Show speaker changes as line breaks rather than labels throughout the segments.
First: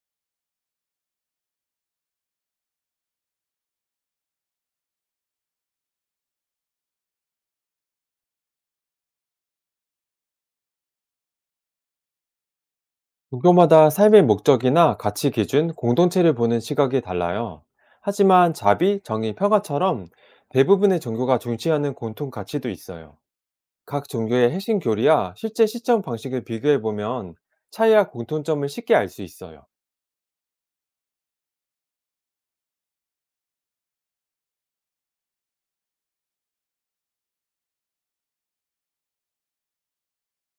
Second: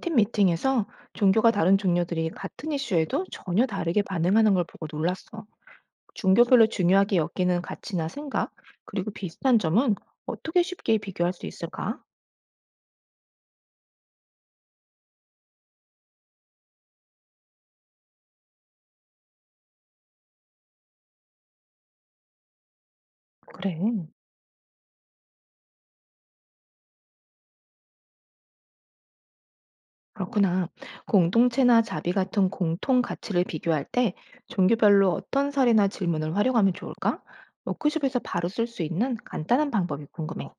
팀 미팅에서 종교가 다른 종교들이 같은 이슈에도 전혀 다르게 반응하는 걸 보고 놀랐어. 종교별로 중요하게 여기는 가치나 생각, 그리고 비슷한 점은 어떻게 쉽게 비교할 수 있을까?
종교마다 삶의 목적이나 가치 기준, 공동체를 보는 시각이 달라요. 하지만 자비, 정의, 평화처럼 대부분의 종교가 중시하는 공통 가치도 있어요.
그래.
각 종교의 핵심 교리와 실제 시점 방식을 비교해 보면 차이와 공통점을 쉽게 알 수 있어요.
그렇구나. 공동체나 자비 같은 공통 가치를 비교할 때 종교별로 어떤 사례나 질문을 활용하면 좋을까? 워크숍에서 바로 쓸 수 있는 간단한 방법이 궁금해.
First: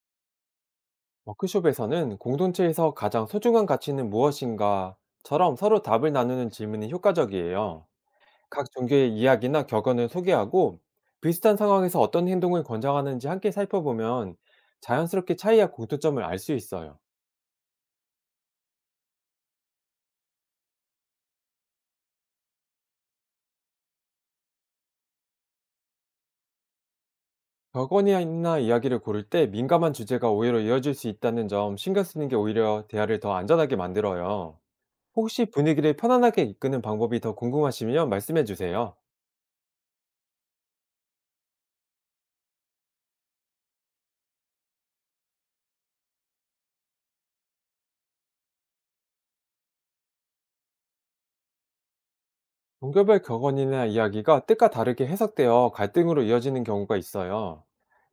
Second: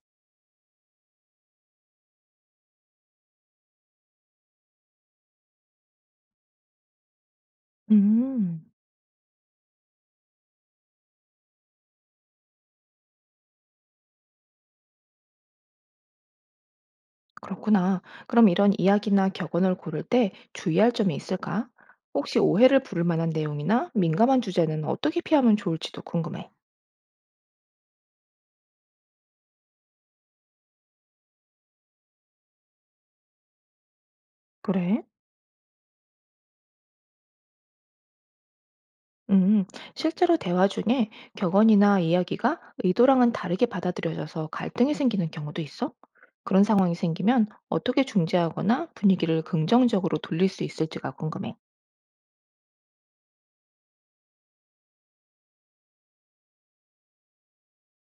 워크숍에서는 공동체에서 가장 소중한 가치는 무엇인가처럼 서로 답을 나누는 질문이 효과적이에요.
음.
각 종교의 이야기나 격언을 소개하고, 비슷한 상황에서 어떤 행동을 권장하는지 함께 살펴보면 자연스럽게 차이와 공통점을 알 수 있어요.
그렇구나. 그럼 이런 이야기나 격언을 고를 때 주의할 점이 있을까? 혹시 오해를 부를 만한 내용이나 민감한 주제는 어떻게 피하면 좋을지도 궁금해.
격언이나 이야기를 고를 때 민감한 주제가 오히려 이어질 수 있다는 점 신경 쓰는 게 오히려 대화를 더 안전하게 만들어요.
그래?
혹시 분위기를 편안하게 이끄는 방법이 더 궁금하시면 말씀해 주세요.
음, 실제로 대화 중에 격언이나 이야기가 의도랑은 다르게 받아들여져서 갈등이 생기는 경우도 있어? 그런 상황이 생기면 어떻게 중재하거나 분위기를 긍정적으로 돌릴 수 있을지가 궁금해.
종교별 격언이나 이야기가 뜻과 다르게 해석되어 갈등으로 이어지는 경우가 있어요.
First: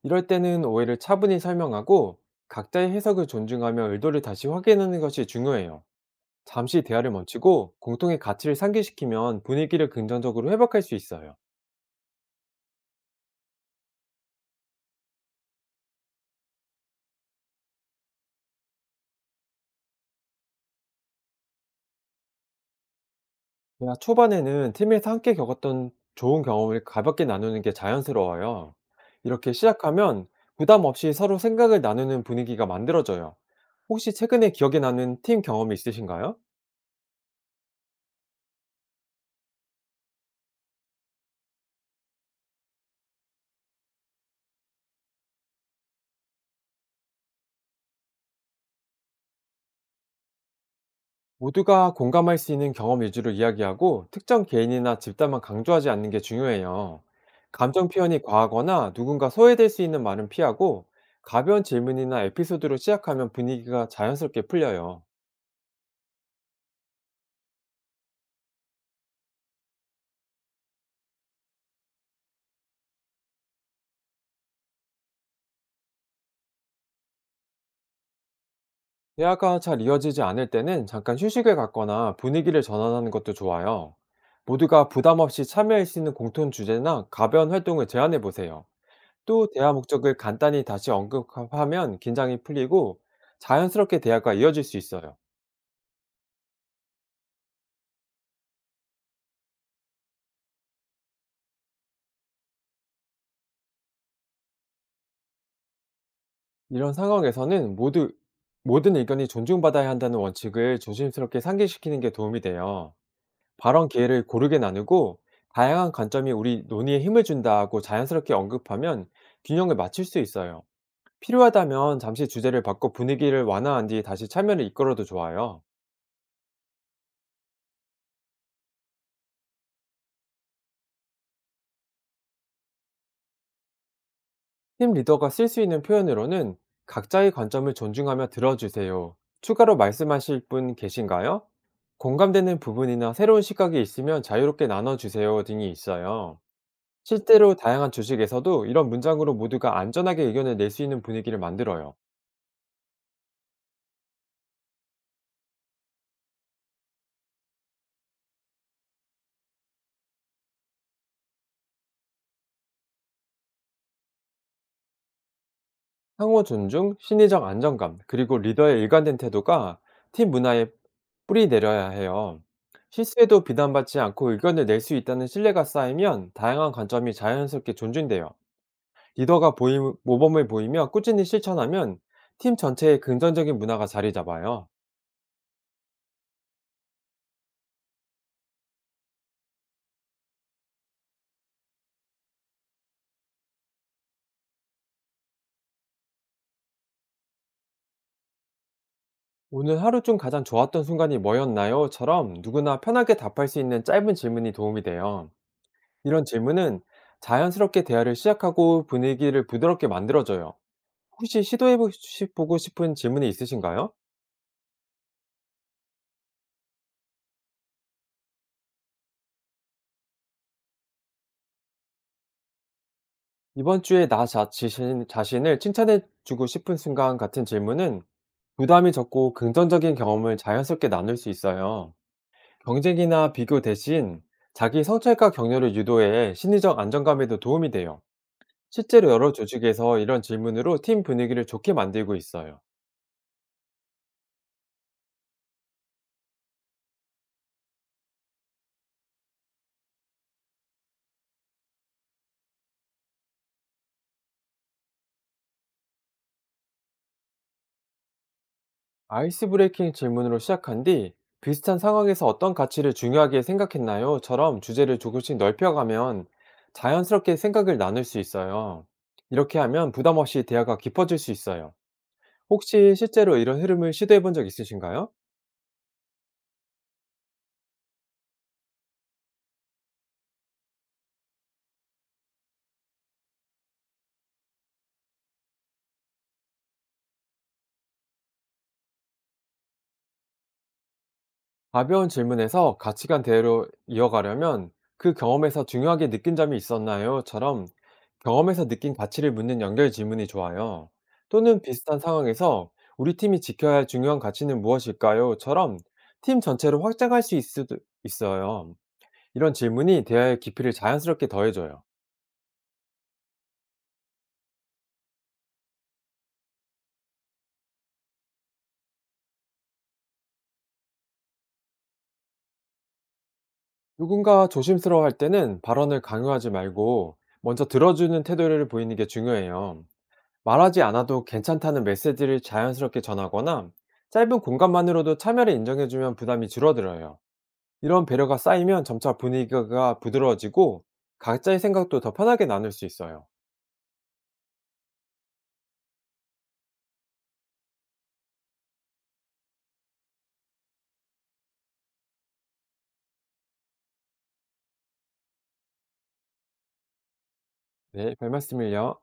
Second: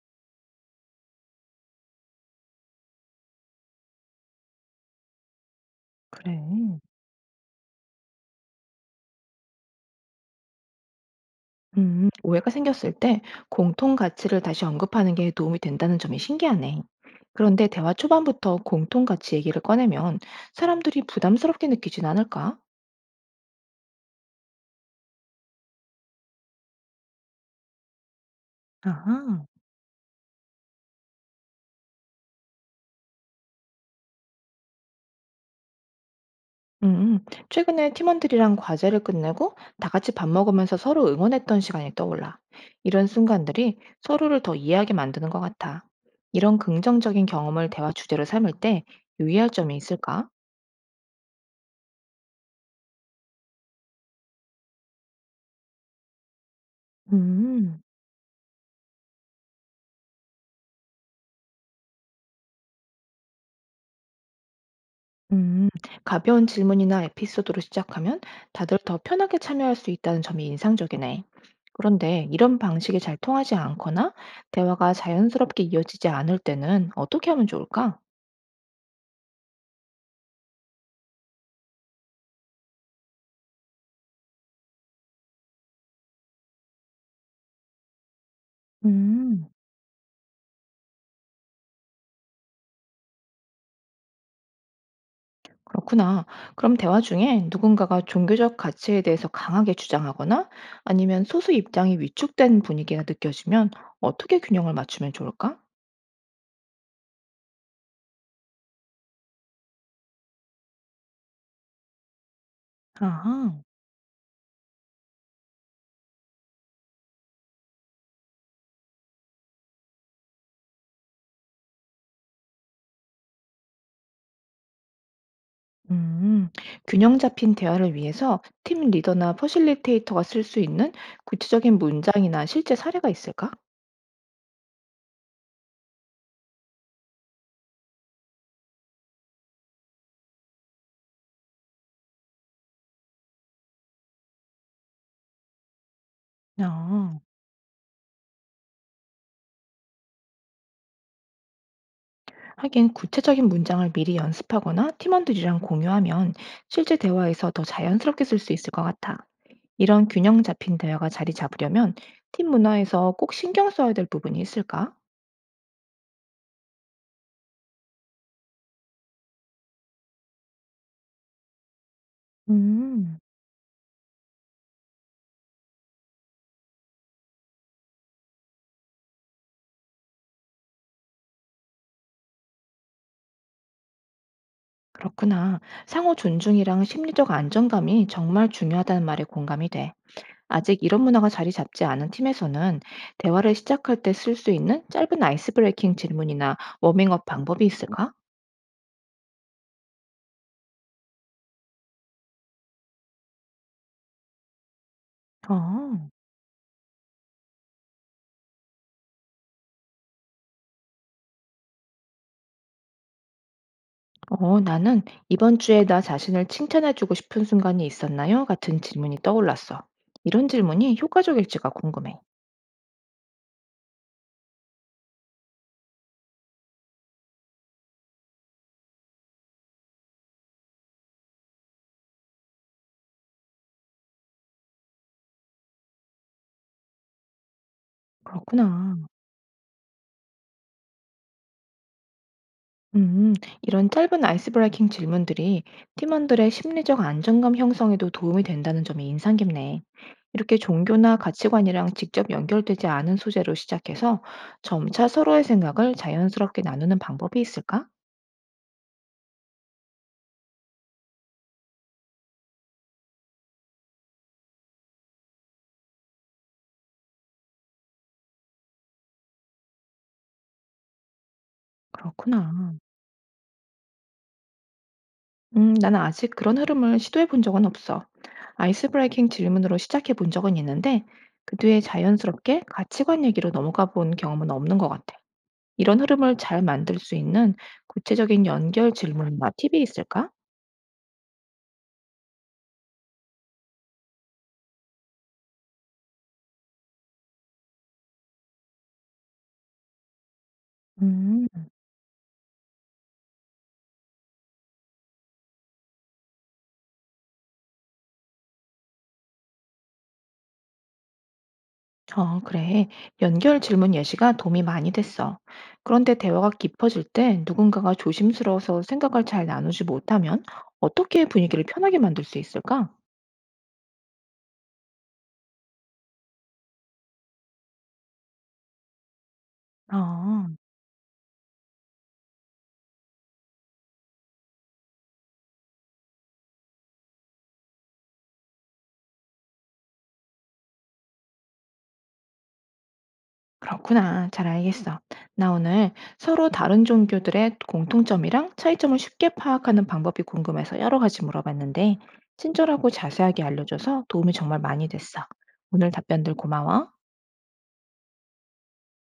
이럴 때는 오해를 차분히 설명하고, 각자의 해석을 존중하며 의도를 다시 확인하는 것이 중요해요.
그래.
잠시 대화를 멈추고 공통의 가치를 상기시키면 분위기를 긍정적으로 회복할 수 있어요.
오해가 생겼을 때 공통 가치를 다시 언급하는 게 도움이 된다는 점이 신기하네. 그런데 대화 초반부터 공통 가치 얘기를 꺼내면 사람들이 부담스럽게 느끼진 않을까?
대화 초반에는 팀에서 함께 겪었던 좋은 경험을 가볍게 나누는 게 자연스러워요.
아하,
이렇게 시작하면 부담 없이 서로 생각을 나누는 분위기가 만들어져요. 혹시 최근에 기억에 남는 팀 경험이 있으신가요?
음, 최근에 팀원들이랑 과제를 끝내고 다 같이 밥 먹으면서 서로 응원했던 시간이 떠올라. 이런 순간들이 서로를 더 이해하게 만드는 것 같아. 이런 긍정적인 경험을 대화 주제로 삼을 때 유의할 점이 있을까?
모두가 공감할 수 있는 경험 위주로 이야기하고, 특정 개인이나 집단만 강조하지 않는 게 중요해요.
음.
감정 표현이 과하거나 누군가 소외될 수 있는 말은 피하고, 가벼운 질문이나 에피소드로 시작하면 분위기가 자연스럽게 풀려요.
음, 가벼운 질문이나 에피소드로 시작하면 다들 더 편하게 참여할 수 있다는 점이 인상적이네. 그런데 이런 방식이 잘 통하지 않거나 대화가 자연스럽게 이어지지 않을 때는 어떻게 하면 좋을까?
대화가 잘 이어지지 않을 때는 잠깐 휴식을 갖거나 분위기를 전환하는 것도 좋아요. 모두가 부담 없이 참여할 수 있는 공통 주제나 가벼운 활동을 제안해 보세요. 또
음,
대화 목적을 간단히 다시 언급하면 긴장이 풀리고, 자연스럽게 대화가 이어질 수 있어요.
그렇구나. 그럼 대화 중에 누군가가 종교적 가치에 대해서 강하게 주장하거나 아니면 소수 입장이 위축된 분위기가 느껴지면 어떻게 균형을 맞추면 좋을까?
이런 상황에서는 모두 모든 의견이 존중받아야 한다는 원칙을 조심스럽게 상기시키는 게 도움이 돼요.
아하.
발언 기회를 고르게 나누고, 다양한 관점이 우리 논의에 힘을 준다고 자연스럽게 언급하면 균형을 맞출 수 있어요. 필요하다면 잠시 주제를 바꿔 분위기를 완화한 뒤 다시 참여를 이끌어도 좋아요.
음, 균형 잡힌 대화를 위해서 팀 리더나 퍼실리테이터가 쓸 수 있는 구체적인 문장이나 실제 사례가 있을까?
팀 리더가 쓸 수 있는 표현으로는 "각자의 관점을 존중하며 들어주세요. 추가로 말씀하실 분 계신가요? 공감되는 부분이나 새로운 시각이 있으면 자유롭게 나눠주세요" 등이 있어요.
아,
실제로 다양한 주식에서도 이런 문장으로 모두가 안전하게 의견을 낼 수 있는 분위기를 만들어요.
하긴 구체적인 문장을 미리 연습하거나 팀원들이랑 공유하면 실제 대화에서 더 자연스럽게 쓸 수 있을 것 같아. 이런 균형 잡힌 대화가 자리 잡으려면 팀 문화에서 꼭 신경 써야 될 부분이 있을까?
상호 존중, 심리적 안정감, 그리고 리더의 일관된 태도가 팀 문화에 뿌리 내려야 해요.
음,
실수에도 비난받지 않고 의견을 낼 수 있다는 신뢰가 쌓이면 다양한 관점이 자연스럽게 존중돼요. 리더가 보 모범을 보이며 꾸준히 실천하면 팀 전체에 긍정적인 문화가 자리 잡아요.
그렇구나. 상호 존중이랑 심리적 안정감이 정말 중요하다는 말에 공감이 돼. 아직 이런 문화가 자리 잡지 않은 팀에서는 대화를 시작할 때 쓸 수 있는 짧은 아이스 브레이킹 질문이나 워밍업 방법이 있을까?
"오늘 하루 중 가장 좋았던 순간이 뭐였나요?"처럼 누구나 편하게 답할 수 있는 짧은 질문이 도움이 돼요.
어,
이런 질문은 자연스럽게 대화를 시작하고 분위기를 부드럽게 만들어줘요. 혹시 시도해 보고 싶은 질문이 있으신가요?
어, 나는 이번 주에 나 자신을 칭찬해주고 싶은 순간이 있었나요? 같은 질문이 떠올랐어. 이런 질문이 효과적일지가 궁금해.
"이번 주에 나자신 자신을 칭찬해 주고 싶은 순간." 같은 질문은 부담이 적고, 긍정적인 경험을 자연스럽게 나눌 수 있어요. 경쟁이나 비교 대신 자기 성찰과 격려를 유도해 심리적 안정감에도 도움이 돼요.
그렇구나.
실제로 여러 조직에서 이런 질문으로 팀 분위기를 좋게 만들고 있어요.
음, 이런 짧은 아이스 브레이킹 질문들이 팀원들의 심리적 안정감 형성에도 도움이 된다는 점이 인상 깊네. 이렇게 종교나 가치관이랑 직접 연결되지 않은 소재로 시작해서 점차 서로의 생각을 자연스럽게 나누는 방법이 있을까?
아이스 브레이킹 질문으로 시작한 뒤, "비슷한 상황에서 어떤 가치를 중요하게 생각했나요? 처럼 주제를 조금씩 넓혀가면 자연스럽게 생각을 나눌 수 있어요. 이렇게 하면 부담 없이 대화가 깊어질 수 있어요.
그렇구나.
혹시 실제로 이런 흐름을 시도해 본 적 있으신가요?
나는 아직 그런 흐름을 시도해 본 적은 없어. 아이스 브레이킹 질문으로 시작해 본 적은 있는데 그 뒤에 자연스럽게 가치관 얘기로 넘어가 본 경험은 없는 것 같아. 이런 흐름을 잘 만들 수 있는 구체적인 연결 질문이나 팁이 있을까?
가벼운 질문에서 가치관 대화로 이어가려면 "그 경험에서 중요하게 느낀 점이 있었나요?"처럼 경험에서 느낀 가치를 묻는 연결 질문이 좋아요.
음.
또는 비슷한 상황에서 "우리 팀이 지켜야 할 중요한 가치는 무엇일까요?"처럼 팀 전체로 확장할 수 있을 수도 있어요. 이런 질문이 대화의 깊이를 자연스럽게 더해줘요.
어, 그래. 연결 질문 예시가 도움이 많이 됐어. 그런데 대화가 깊어질 때 누군가가 조심스러워서 생각을 잘 나누지 못하면 어떻게 분위기를 편하게 만들 수 있을까?
누군가 조심스러워할 때는 발언을 강요하지 말고, 먼저 들어주는 태도를 보이는 게 중요해요.
어,
말하지 않아도 괜찮다는 메시지를 자연스럽게 전하거나 짧은 공감만으로도 참여를 인정해주면 부담이 줄어들어요. 이런 배려가 쌓이면 점차 분위기가 부드러워지고, 각자의 생각도 더 편하게 나눌 수 있어요.
그렇구나. 잘 알겠어. 나 오늘 서로 다른 종교들의 공통점이랑 차이점을 쉽게 파악하는 방법이 궁금해서 여러 가지 물어봤는데, 친절하고 자세하게 알려줘서 도움이 정말 많이 됐어. 오늘 답변들 고마워.
네, 별 말씀을요.